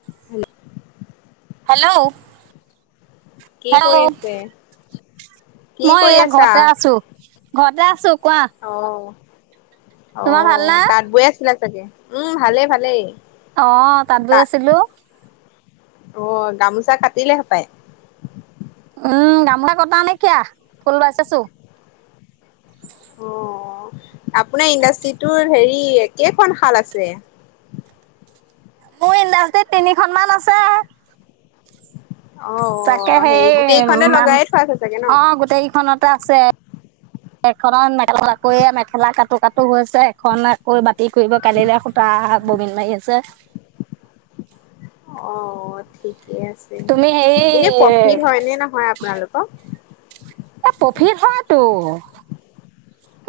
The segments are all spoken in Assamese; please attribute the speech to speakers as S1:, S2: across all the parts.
S1: [inaudible]
S2: হেল্ল'!
S1: কি
S2: হেল্ল'
S1: কৰি আছে? কি
S2: মই
S1: কৰি
S2: এই
S1: আছা?
S2: ঘৰতে আছো। ঘৰতে আছো। কোৱা
S1: অ! অ!
S2: তোমাৰ ভালনে
S1: তাত বৈ আছিলা। চাগে উম! ভালে ভালেই।
S2: অ' তাত বৈ
S1: তা
S2: আছিলো।
S1: অ' গামোচা কাটিলেহে পায়।
S2: উম! গামোছা কটা নাইকীয়া, ফুল বাছিছো।
S1: অ! আপোনাৰ ইণ্ডাষ্ট্ৰিটোত হেৰি কেইখন শাল আছে।
S2: মোৰ ইণ্ডাষ্ট্ৰিত তিনিখন মান আছে আৰু। তাকে
S1: অ',
S2: সেই
S1: হেৰি গোটেইখনে
S2: মান,
S1: লগাই থোৱা আছে চাগে ন?
S2: অ' গোটেইকেইখনত। আছে এখনত মেখেলা, আকৌ মেখেলা কাটো কাটো হৈছে, এখন আকৌ বাতি কৰিব কালিলে, সূতা ববিন মাৰি আছে।
S1: অ! ঠিক। ঠিকেই আছে
S2: তুমি হেৰি
S1: এনে প্ৰফিট হয় নে নহয়, আপোনালোকৰ।
S2: এ প্ৰফিট হয়টো।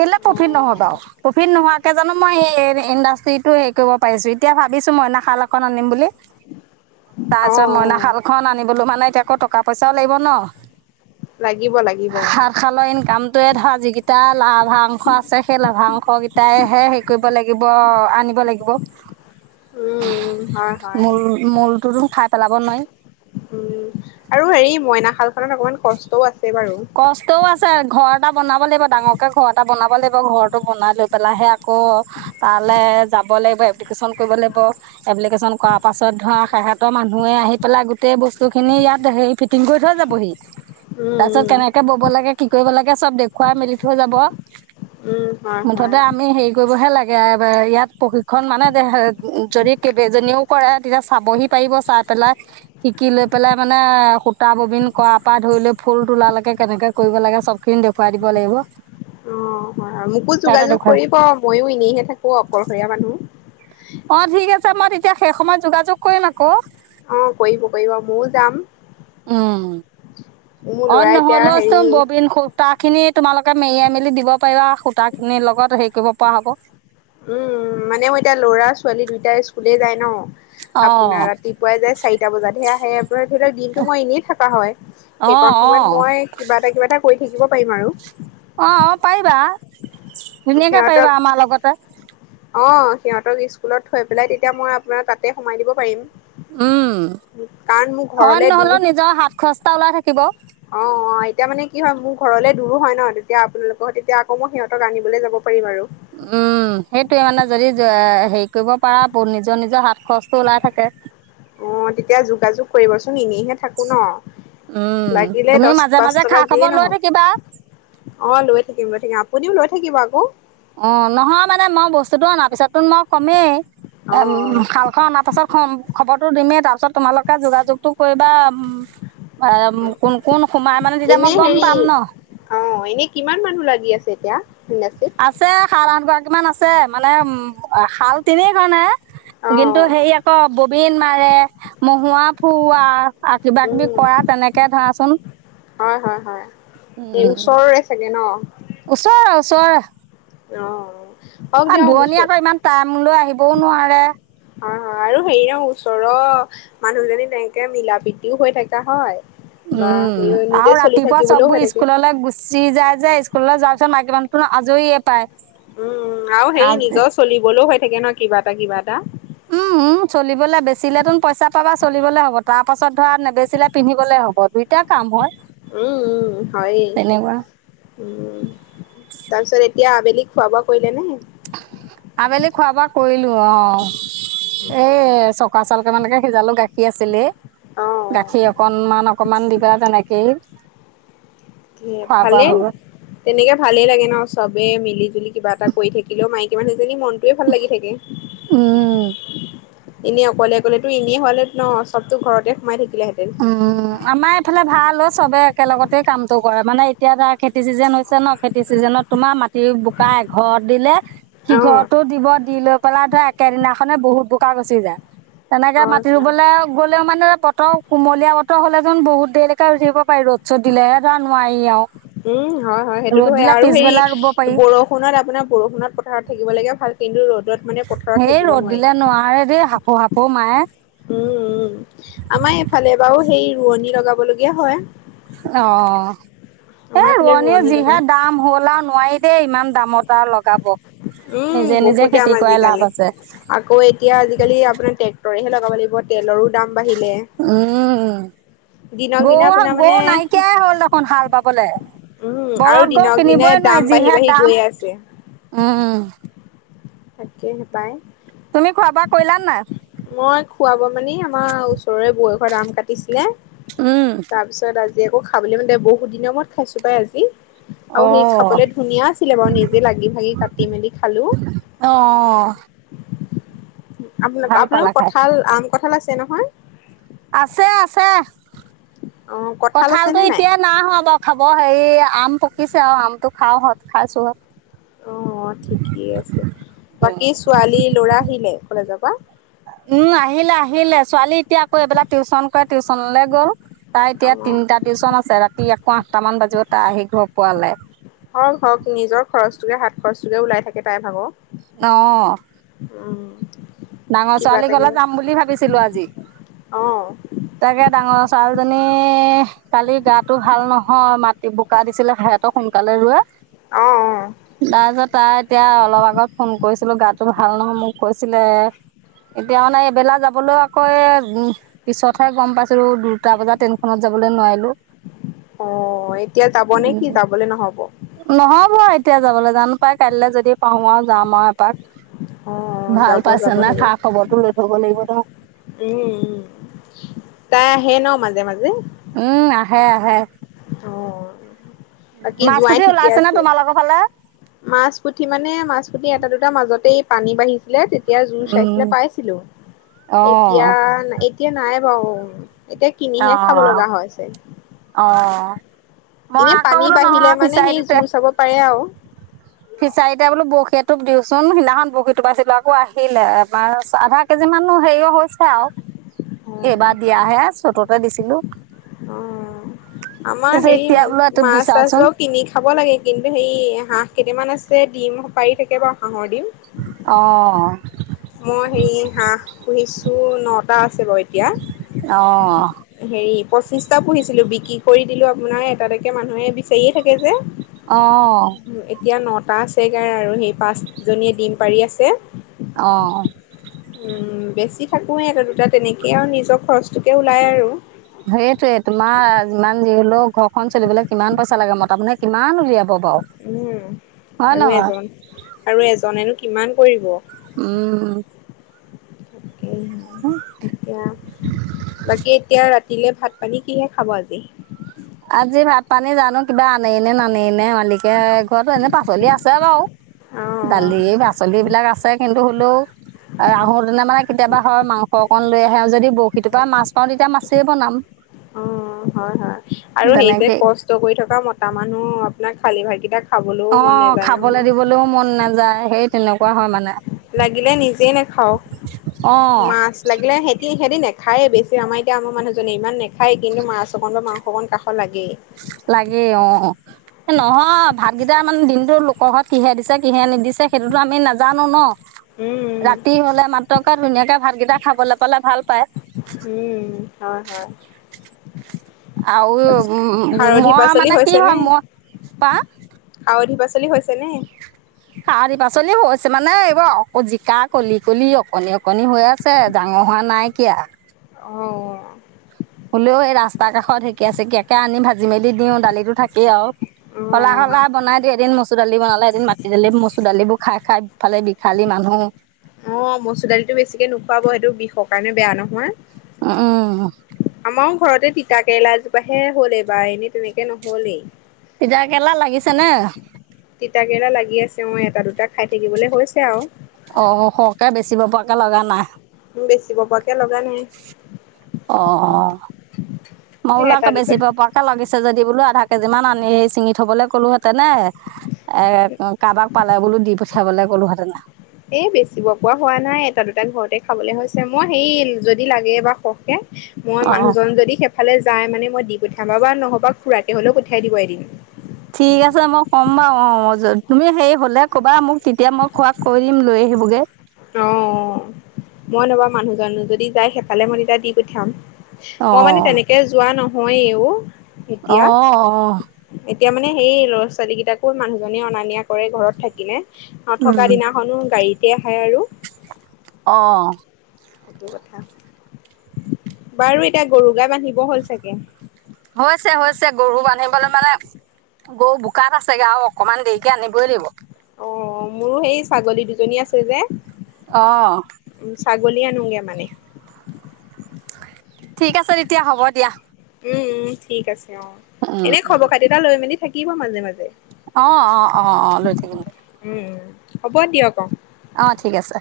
S2: কেলে প্ৰফিট নহ'ব
S1: অ',
S2: বাৰু, প্ৰফিত নোহোৱা। তাকে জানো মই সেই এই ইণ্ডাষ্ট্ৰিটো হেৰি কৰিব পাৰিছো, এতিয়া ভাবিছো মইনা শাল এখন আনিম বুলি। তাৰপিছত মইনা
S1: অ',
S2: শালখন আনিবলো মানে এতিয়া ধৰ। আকৌ টকা পইচাও লাগিব ন।
S1: লাগিব লাগিব।
S2: সাত শালৰ ইনকামটোয়ে ধৰা যিকেইটা। লাভাংশ আছে সেই লাভাংশ কেইটাইহে হেৰি কৰিব লাগিব, আনিব লাগিব।
S1: উম, হয় হয়।
S2: মূল, মূল। খাই পেলাব নোৱাৰি।
S1: উম! আৰু হেৰি মইনা শাল খনত অকমান কষ্টও আছে। বাৰু।
S2: কষ্টও আছে, ঘৰত। এটা বনাব লাগিব ডাঙৰকে, ঘৰ এটা বনাব লাগিব ঘৰটো বনাই লৈ পেলাইহে আকৌ তালৈ যাব লাগিব। এপ্লিকেশ্যন কৰিব লাগিব এপ্লিকেশ্যন কৰা পাছত ধৰা সেহঁতৰ মানুহে আহি পেলাই গোটেই বস্তুখিনি ইয়াত হেৰি ফিটিং কৰি থৈ যাবহি। তাৰ পিছত।
S1: উম উম
S2: কেনেকে বব লাগে, কি কৰিব লাগে চব দেখুৱাই মেলি থৈ যাব।
S1: উম হয়
S2: মুঠতে
S1: হয়
S2: আমি হেৰি। কৰিবহে লাগে ইয়াত প্ৰশিক্ষণ মানে দে যদি কেইবাজনীও কৰে, তেতিয়া চাবহি পাৰিব। চাই পেলাই শিকি লৈ পেলাই মানে সূতা ববিন কৰা পৰা ধৰি লৈ ফুল তোলা লৈকে। কেনেকে কৰিব লাগে চব খিনি দেখুৱাই দিব লাগিব।
S1: অ হয় মোকো
S2: সিহঁতে
S1: যোগাযোগ
S2: দেখুৱাই
S1: কৰিব মইও এনেইহে থাকো অকলশৰীয়া মানুহ।
S2: অ ঠিক আছে মই তেতিয়া শেই সময়ত যোগাযোগ কৰিম আকৌ।
S1: অ কৰিব কৰিব মইও‌ যাম।
S2: উম।
S1: মোৰ
S2: অ
S1: ল'ৰা এতিয়া
S2: নহলেও
S1: হেৰি
S2: চুন ববিন খুতা। খিনি তোমালোকে মেৰিয়াই মেলি দিব পাৰিবা সুতা খিনিৰ লগত হেৰি কৰিব পৰা হ'ব।
S1: উম মানে মই এতিয়া ল'ৰা, ছোৱালী দুইটাই স্কুলে যায় নহ।
S2: অ
S1: আপোনাৰ ৰাতিপুৱাই যাই চাৰিটা বজাতহে আহে আপোনাৰ ধৰি লওক দিনটো মই এনেই থাকা হয়
S2: অ
S1: সেইকন
S2: অ
S1: সময়ত মই কিবা এটা কিবা এটা কৰি। শিকিব পাৰিম আৰু।
S2: অ -অ পবা ধুনীয়াকে
S1: সিহঁতক
S2: পাৰিবা আমাৰ লগতে।
S1: অ সিহঁতক স্কুলত থৈ পেলাই তেতিয়া মই আপোনাৰ তাতে সোমাই দিব পাৰিম
S2: উম
S1: কাৰণ মোৰ ঘৰলে
S2: অই
S1: দূৰ
S2: নহ'লেও নিজৰ হাত খচৰ খৰচ এটা ওলাই থাকিব
S1: অ' অ' এতিয়া মানে কি হয় মোৰ ঘৰলে দূৰো হয় ন তেতিয়া আপোনালোকৰ তেতিয়া আকৌ মই সিহঁতক আনিবলৈ যাব। পাৰিম আৰু
S2: উম সেইটোয়ে মানে। যদি হেৰি কৰিব পাৰা নিজৰ নিজৰ হাত খৰচটো ওলাই থাকে।
S1: অ' তেতিয়া যোগাযোগ কৰিবচোন এনেইহে থাকো ন।
S2: উম
S1: লাগিলে
S2: তুমি
S1: দহ
S2: মাজে
S1: পাঁচ
S2: মাজে খা
S1: টকা দিয়ে
S2: খবৰ লৈ
S1: নহক
S2: থাকিবা
S1: অ লৈ থাকিম লৈ থাকিম আপুনিও লৈ থাকি। থাকিবা আকৌ।
S2: অ' নহয় মানে মই বস্তুতটো অনাৰ পিছততো মই কমেই।
S1: অ
S2: উম শাল খন অনাৰ পাছত খম খবৰটো দিমেই তাৰপিছত তোমালোকে যোগাযোগতটো কৰিবা। কোন কোন সোমাই মানে তেতিয়া মই
S1: এনে
S2: গম
S1: হেৰি
S2: পাম ন
S1: অ এনে কিমান মানুহ লাগি আছে এতিয়া। ভনছে
S2: আছে
S1: [unintelligible]
S2: সাত আঠগৰাকৰাকীমান আছে মানে শাল তিনিইখন নে।
S1: অ
S2: কিন্তু সেই আকৌ। বিন মাৰে মহুৱা ফুৰোৱা আৰু কিবা- কিবি
S1: উম
S2: কৰা তেনেকে ধৰাচোন
S1: হয় হয় হয় এই
S2: উম।
S1: ওচৰৰে চাগে ন
S2: ওচৰা -ওচৰা
S1: অ' হওক
S2: অ'
S1: দিয়ক
S2: দোৱনি
S1: ওচৰ
S2: আকৌ ইমান টাইম লৈ আহিবও নোৱাৰে
S1: হয় -হয় আৰু হেৰি ন ওচৰৰ মানুহজনী তেনেকে মিলা প্ৰতিও হৈ থকা হয়। বা
S2: উম
S1: হেৰি নিজে
S2: আৰু
S1: চলি
S2: ৰাতিপুৱা
S1: থাকিবলৈও হৈ
S2: চববোৰ
S1: থাকে।
S2: স্কুললৈ গুচি যায়। যায় স্কুললৈ যোৱাৰ পিছত মাইকী মানুতো আজৰিয় পায়।
S1: উম আৰু সেই নিজৰ চলিবলৈও হয় থাকে ন' কিবা এটা কিবা এটা
S2: উম উম চলিবলৈ বেচিলেতোন পইচা পাবা চলিবলে হ'ব তাৰ পাছত ধৰা নেবেচিলে পিন্ধিবলে হ'ব দুইটা কাম হয়।
S1: উম-উম, হয়
S2: তেনেকুৱা
S1: উম', তাৰপিছত এতিয়া আবেলিক খোৱা বোৱা কৰিলে নে?
S2: আবেলি খোৱা বোৱা কৰিলোঁ অ', [inaudible] এই চকা চাউল কেইটামানকে সিজালো গাখীৰ আছিলে
S1: অ
S2: গাখীৰ অকনমান অকণমান দিবা তেনেকেই
S1: এই
S2: খোৱা বোৱা
S1: ভালে
S2: হৈ গ'ল
S1: তেনেকে ভালে লাগে ন' চবে মিলি জুলি কিবা এটা কৰি থাকিলেও মাইক [unintelligible] যে মনটোৱে ভাল লাগি থাকে।
S2: উম
S1: এনেই অকলে অকলে তো এনেই হলে ন' চবতো ঘৰতে সোমাই থাকি
S2: উম আমাৰ এইফালে ভাল চবে একেলগতে কামটো কৰে মানে এতিয়া ধৰা খেতি চিজন হৈছে ন' খেতি চিজনত তোমাৰ মা সি বোকা এঘৰত দিলে
S1: অ
S2: সিঘৰতো দিব দি লৈ পেলাই ধৰ কেঙনাখনে বহুত বোকা গচি যায় তেনেকে
S1: হয়
S2: মাটি
S1: হয়
S2: ৰুবলৈ গ'লেও মানে পতক কুমলীয়া বতৰ হ'লে যেন বহুত দেৰিলেকে ৰুই থাকিব পাৰি, ৰ'দ চ'দ দিলেহে ধৰা নোৱাৰি আৰু
S1: উম হয়- হয় সেইটোতো
S2: ৰ'দ
S1: হয়ে
S2: দিলে
S1: আৰু হেৰি
S2: পিছবেলা ৰুব পাৰি
S1: বৰষুণত আপোনাৰ বৰষুনত পথাৰত থাকিব লগীয়া ভাল [unintelligible] ৰ'দ
S2: সেই ৰ'দ দিলে নোৱাৰে দেই হাপো হাপো মায়ে
S1: উম উম ৰুৱনি লগাব লগীয়া হয়।
S2: অ', এ
S1: আমাৰ এইফালে
S2: ৰোৱনীৰ
S1: ৰোৱনী লগাই
S2: যিহে দাম হ'ল আৰু নোৱাৰি। এ ইমান দামত আৰু লগাব।
S1: উম
S2: নিজে নিজে
S1: বহুত দম
S2: খেতি কৰাই লাভ
S1: আজিকালি
S2: আছে
S1: আকৌ এতিয়া আজিকালি আপোনাৰে তৰেহে লগাব লাগিব, তেলৰো দাম। বাঢ়িলে
S2: উম।
S1: দিনক দিনে
S2: গৰু
S1: আপোনাৰ মানে
S2: গৰু নাইকিয়াই হ'ল দেখোন হাল বাপ বোলে
S1: উম আৰু
S2: বলদ গৰু
S1: দিনক দিনে
S2: কিনিবই
S1: দাম
S2: নোৱাৰি
S1: বাঢ়ি
S2: যিহে
S1: বাঢ়ি
S2: দাম
S1: গৈয়ে আছে
S2: উম
S1: তাকেহে পায়।
S2: তুমি খোৱা বোৱা কলা নাই?
S1: মই খুৱাব মানি আমাৰ ওচৰৰে বয়সত আম কাটিছিলে
S2: উম,
S1: একো খাবলৈ মানে বহুত দিনৰ মূৰত খাইছোঁ পাই আজি
S2: অ
S1: আৰু সেই খাবলে ধুনীয়া আছিলে বাৰু নিজে লাগি ভাগি কাটি মেলি খালো।
S2: অ
S1: আপোনা
S2: ভাল পালা
S1: আপোনালোকৰ
S2: খাই
S1: কঁঠাল আম কঁঠাল আছে নহয়।
S2: আছে, আছে।
S1: অ কঁঠাল আছে
S2: কঁঠালটো
S1: নে
S2: এতিয়া নাই হোৱা বাৰু খাব হেৰি আম পকিছে আও আমটো খাওঁ হ'ত খাইছোহ'ত।
S1: অ', ঠিকেই আছে বাকী ছোৱালী ল'ৰা আহিলে কলেজত। ৱা
S2: উম, আহিলে, আহিলে ছোৱালী এতিয়া আকৌ এইবিলাক টিউচন তা টিউচনলৈ গ'ল। তাই
S1: অ
S2: এতিয়া তিনিটা টিউচন আছে ৰাতি আকৌ আঠটা মান বাজিব। তাই আহি ঘৰ পোৱালে
S1: হওঁক হওঁক নিজৰ খৰচটোকে হাত খৰচটোকে ওলাই থাকে তাই ভাগ
S2: ন'
S1: উম।
S2: ডাঙৰ
S1: কিবা
S2: ছোৱালী
S1: এটা
S2: গলে
S1: কিবা
S2: যাম বুলি ভাবিছিলো আজি,
S1: অ
S2: তাকে ডাঙৰ ছোৱালীজনী কালি গাটো ভাল নহয় মাত [unintelligible] বোকা দিছিলে [unintelligible] সোনকালে ৰোৱে।
S1: অ অ
S2: তাৰপিছত তাই এতিয়া অলপ আগত ফোন কৰিছিলো, গাতটো ভাল নহয় মোক কৈছিলে এতিয়া মানে এইবেলা যাবলৈ আকৌ, পিছতহে গম পাইছিলোঁ, দুটা বজাত ট্ৰেইনখনত যাবলৈ নোৱাৰিলোঁ।
S1: অ', এতিয়া যাব নে কি, যাবলে নহব?
S2: নহ'ব এতিয়া যাবলৈ জানো পাই কাইলৈ যদি পাৰো আৰু যাম আৰু এপাক।
S1: অ',
S2: ভাল
S1: যাব
S2: পাইছে
S1: যাব
S2: নাই খা
S1: হেৰ'।
S2: খবৰটো লৈ থব লাগিব। [unintelligible]
S1: উম তাই আহে ন' মাজে মাজে?
S2: উম, আহে আহে।
S1: অ বাকী
S2: মাছ
S1: জোঁৱাই
S2: পুঠি
S1: ঠিকে
S2: ওলাইছে নে
S1: আছে
S2: তোমালোকৰ ফালে?
S1: মাছ পুঠি মানে, মাছ পুঠি এটা দুটা মাজতেই পানী বাঢ়িছিলে তেতিয়া জুৰ চাইছিলে
S2: উম
S1: পাইছিলো,
S2: অ
S1: এতিয়া এতিয়া নাই বাৰু এতিয়া
S2: অ
S1: কিনিহে খাব লগা হৈ আছে।
S2: অ মই আকৌ বোলো নহয় ফিচাৰিটোতে,
S1: চাব পাৰে আৰু।
S2: ফিচাৰিতে বোলো বৰশী এটোক দিওঁ চোন সিদিনাখন বৰশীটো বাইছিলো আকৌ আহিলে এবাৰ আধা কেজি মানো হেৰিও হৈছে আও। এইবাৰ দিয়া হে চ বা দিছিলো।
S1: অ'। আমাৰ হেৰি
S2: এতিয়া বোলো এটোপ দি
S1: মাছ
S2: চাওঁচোন
S1: চাছবোৰ কিনি খাব লাগে কিন্তু সে হাঁহ কেইটামান আছে ডিম পাৰি থাকে বাৰু হাঁহৰ। ডিম।
S2: অ'
S1: মই হেৰি হাঁহ পুহিছো, নটা আছে বাৰু
S2: অঁ
S1: এতিয়া। হেৰি পঁচিশটা পুহিছিলো, বিক্ৰী কৰি দিলো আপোনাৰ এটা এটাকৈ মানুহে বিচাৰিয়ে থাকে যে।
S2: অঁ
S1: পাঁচ [unintelligible] আৰু সেই পাঁচজনীয়ে ডিম পাৰি আছে।
S2: অঁ
S1: উম, বেছি থাকোয়ে এটা দুটা তেনেকেই আৰু নিজৰ খৰচটোকে ওলাই আৰু।
S2: সেইটোয়ে তোমাৰ যিমান যি হ'লেও ঘৰখন চলিবলৈ কিমান পইচা লাগে, মতা মানুহে কিমান উলিয়াব। বাৰু
S1: উম
S2: হয়
S1: আৰু
S2: নহয়
S1: এজন আৰু এজনেনো কি কিমান কৰিব।
S2: উম।
S1: দিয়া, বাকী এতিয়া ৰাতি দিলে ভাত পানী কিহে খাব আজি।
S2: আজি ভাত পানী জানো কিবা আনেইনে নানেই নে মালিকে, ঘৰতটো এনে পাচলি আছে বাৰু।
S1: অ',
S2: দালি পাচলি এইবিলাক আছে, কিন্তু হলেও আহোতেনে মানে কেতিয়াবা হয় মাংস অকন লৈ আহে যদি ব ৰশী টোপাই মাছ পাওঁ যেতিয়া মাছ কেই বনাম।
S1: অ' হয় হয়। আৰু সেই যে
S2: তেনেকেই
S1: কষ্ট কৰি থকা মতা মানুহ না খালি ভাইকেইটা
S2: অ' খাবলৈ দিবলৈও মন নাযায় সেই তেনেক কোৱা হয় মানে।
S1: লাগিলে নিজেই নাখাও,
S2: অঁ
S1: মাছ লাগিলে সেই কি সিহঁতি নেখায়েই বেছি আমাৰ এতিয়া আমাৰ মানুহজনে ইমান নেখায়েই কিন্তু মাছ অকণ বা মাংস অকণ কাষত লাগেই।
S2: লাগেই অ', এ নহয় ভাতকেইটা মানে দিনটো লোকৰ ঘৰত কিহে দিছে কিহে নিদিছে সেইটোতো আমি নাজানো ন।
S1: উম,
S2: ৰাতি হ'লে মাত্ৰকে ধুনীয়াকে ভাতকেইটা খাবলৈ পালে ভাল পায়।
S1: উম, উম, হয় হয়।
S2: আও উ
S1: খাৰধি
S2: মই
S1: পাচলি
S2: মানে কি
S1: হৈছে নে?
S2: হয় ম, পা
S1: চলি হৈছে নে।
S2: সাৰধি পাচলি হৈছে মানে এইবাৰ জিকা কলি কলি অকনি- অকনি হৈ আছে, ডাঙৰ হোৱা নাইকিয়া।
S1: অ'
S2: হ'লেও এই ৰাস্তাৰ কাষত ঢেকীয়া চেকীয়াকে আনি ভাজি মেলি দিওঁ, দালিটো থাকেই আৰু।
S1: অ',
S2: শলাই-শলাই বনাই দিও, এদিন মচুৰ দালি বনালে এদিন মাটি দালি মচুৰ দালিবোৰ খাই- খাই ফালে বিখালী মানুহ।
S1: অ' মচুৰ দালিটো বেছিকে নোখোৱাব, সেইটো বিষৰ কাৰণে বেয়া নহয়। আমাৰো
S2: [unintelligible]
S1: ঘৰতে তিতা কেৰেলা এজোপা হে হ'ল এইবাৰ, এনেই তেনেকে নহ'লেই।
S2: এতিয়া কেলা লাগিছে নে?
S1: তিতাকেৰেলা লাগি আছে অহ এটা দুটা খাই থাকিবলে হৈছে আৰু।
S2: অহ'সৰকে বেচিব পৰাকে লগা নাই।
S1: বেছিব পৰাকে লগা নাই।
S2: অহ ',
S1: এ
S2: মইবোলো
S1: এটা দুটা
S2: বেচিব পৰা কে লাগি পিছে যদি বোলো আধা কেজি মান আনি চিঙি থবলে কলোহেতেন নে। এ কাৰোবাক পালে বোলো দি পঠ খাবলৈ কলো হতেনা।
S1: এ বেচিব পোৱা হোৱা নাই এটা দুট ঘৰতে খাবলৈ হৈছে। মই সেই যদি লাগে বা সহকে মই
S2: অ
S1: মানুহজন যদি সেইফালে যাই মানে মই দি গঠাবা বা নহ'বা খুৰাতে হ'লেও পঠাই দিব এদিন।
S2: ঠিক আছে মই কম বাৰু অহ তুমি হেৰি হলে কবা মোক তেতিয়া মই খোৱ কৈ দিম লৈ আহিবগে।
S1: অহ'মই ৰবা মানুহ জানো যদি যায় সেইফালে মই তেতিয়া দি পঠিয়াম।
S2: অ
S1: মই মানে তেনেকে যোৱা নহ হয় উহ।
S2: অহ - অহ।
S1: এতিয়া মানে সেই ল'ৰা ছোৱালীকেইটাকো মানুহজনে অনা নিয়া কৰে ঘৰত থাকিলে। নথকা
S2: উম
S1: দিনাখনো গাড়ীত। খায় আৰু
S2: অহ ',
S1: সেইটো কথা। বাৰু এতিয়া গৰু গাই বান্ধিব হল চাগে।
S2: হৈছে- হৈছে গৰু বান্ধিবলৈ মানে গৰু বোকাত আছেগে আৰু অকনমান দেৰিকে আনিবই দাগিব।
S1: অহ'মোৰো সেই ছাগলী দুজনী আছে যে।
S2: অহ',
S1: ছাগলী আনোগে মানে।
S2: ঠিক আছে তেতিয়া হব দিয়া।
S1: ঠিক আছে। অহ'
S2: উম
S1: এনে খবৰ খাতি এটা লৈ মেলি। থাকিব মাজে-মাজে।
S2: অহ - অহ - অহ - অহ লৈ থাকিম দে।
S1: উম, হব দিয়ক অহ।
S2: অহ' ঠিক আছে।